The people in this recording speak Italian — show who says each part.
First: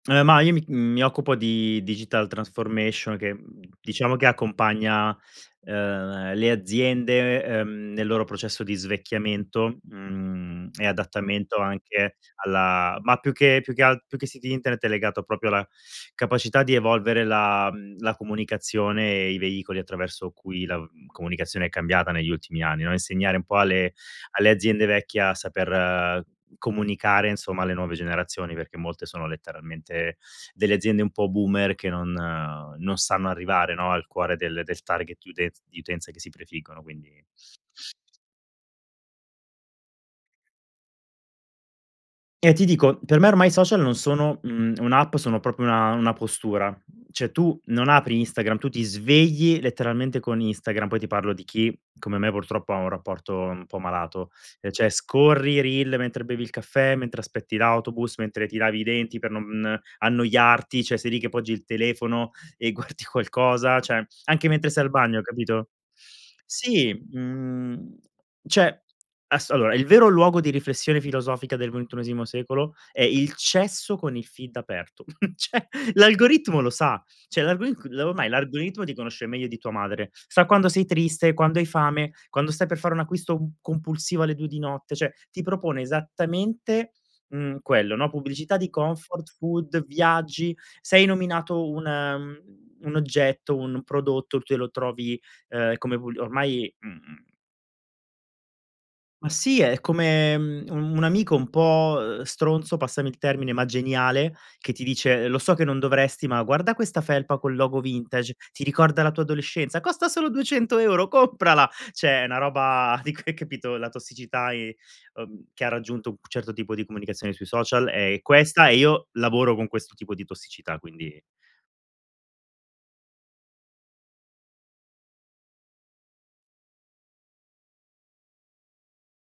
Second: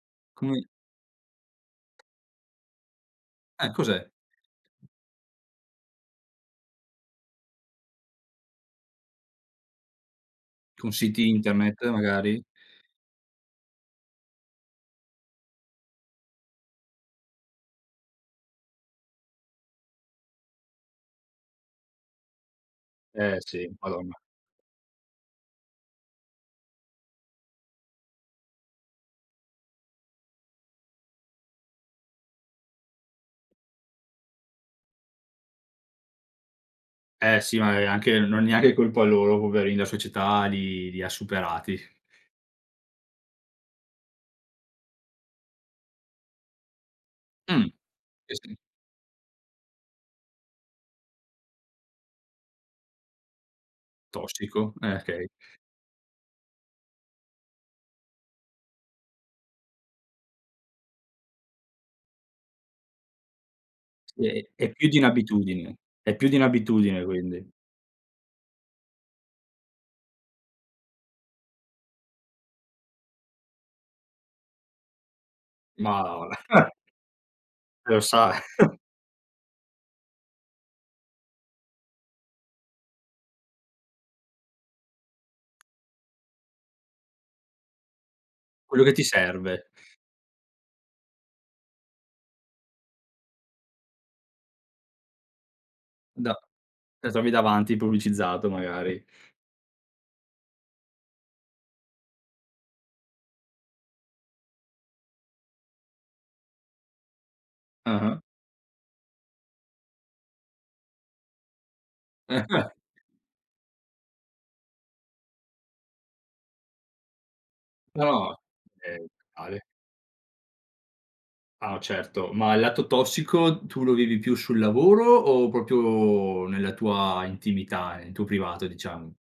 Speaker 1: Eh, ma io
Speaker 2: Come
Speaker 1: mi mi occupo di digital transformation, che,
Speaker 2: Eh, cos'è?
Speaker 1: diciamo, che accompagna, ehm, le aziende, ehm, nel loro processo di svecchiamento, mhmm, e
Speaker 2: Con siti
Speaker 1: adattamento
Speaker 2: internet
Speaker 1: anche
Speaker 2: magari?
Speaker 1: alla ma più che più che alt più che siti internet, è legato proprio alla capacità di evolvere la mhmm, la comunicazione e i veicoli attraverso cui la comunicazione è cambiata negli ultimi anni, no,
Speaker 2: Eh,
Speaker 1: insegnare un po'
Speaker 2: sì
Speaker 1: alle
Speaker 2: madonna.
Speaker 1: alle aziende vecchie, a saper comunicare insomma alle nuove generazioni, perché molte sono letteralmente delle aziende un po' boomer, che non non sanno arrivare, no, al cuore del del target di utenz di utenze che si prefiggono, quindi
Speaker 2: Eh, sì magari anche non è neanche colpa loro poverini, la società li li ha superati.
Speaker 1: E ti dico, per me ormai i social non sono, mhmm, un'app, sono proprio una una postura. Cioè tu,
Speaker 2: Mh
Speaker 1: non apri
Speaker 2: sì, sì.
Speaker 1: Instagram, tu ti svegli letteralmente con Instagram, poi ti parlo di chi, come me, purtroppo ha un rapporto un po' malato.
Speaker 2: Tossico,
Speaker 1: Cioè
Speaker 2: eh, okay.
Speaker 1: scorri, reel mentre bevi il caffè, mentre aspetti l'autobus, mentre ti lavi i denti per non annoiarti, cioè sei lì che poggi il telefono, e guardi qualcosa; cioè
Speaker 2: Sì,
Speaker 1: anche
Speaker 2: è
Speaker 1: mentre sei
Speaker 2: più
Speaker 1: al
Speaker 2: di
Speaker 1: bagno, capito?
Speaker 2: un'abitudine, è più di
Speaker 1: Sì,
Speaker 2: un'abitudine quindi.
Speaker 1: mhmm, cioè asso allora, il vero luogo di riflessione filosofica del ventunesimo secolo, è il cesso con il feed aperto. Cioè
Speaker 2: Madonna
Speaker 1: l'algoritmo lo sa, cioè l'algorig
Speaker 2: È un
Speaker 1: ormai
Speaker 2: sa
Speaker 1: l'algoritmo ti conosce meglio di tua madre, sa quando sei triste, quando hai fame, quando stai per fare un acquisto compulsivo alle 2 di notte, cioè, ti propone esattamente, mhmm, quello, no, pubblicità di
Speaker 2: Quello che ti
Speaker 1: comfort
Speaker 2: serve.
Speaker 1: food, viaggi, sei nominato un mhmm, un oggetto, un prodotto, tu lo trovi, ehm, come v
Speaker 2: Da
Speaker 1: ormai, mhmm
Speaker 2: esami davanti pubblicizzato magari.
Speaker 1: Ma sì, è come un un amico un po' stronzo, passami il termine, ma geniale, che ti dice: "Lo so che non dovresti, ma guarda questa felpa col logo
Speaker 2: Ah-ah.
Speaker 1: vintage, ti ricorda la tua adolescenza, costa solo 200€, comprala." Cioè, è una roba di [unintelligible] capito, la tossicità e uhm, che ha raggiunto un certo tipo di comunicazione sui social, è
Speaker 2: No,
Speaker 1: questa, e
Speaker 2: okay,
Speaker 1: io lavoro
Speaker 2: vale.
Speaker 1: con questo tipo di tossicità, quindi
Speaker 2: Ah, certo, ma il lato tossico, tu lo vivi più sul lavoro, o proprio nella tua intimità, nel tuo privato diciamo?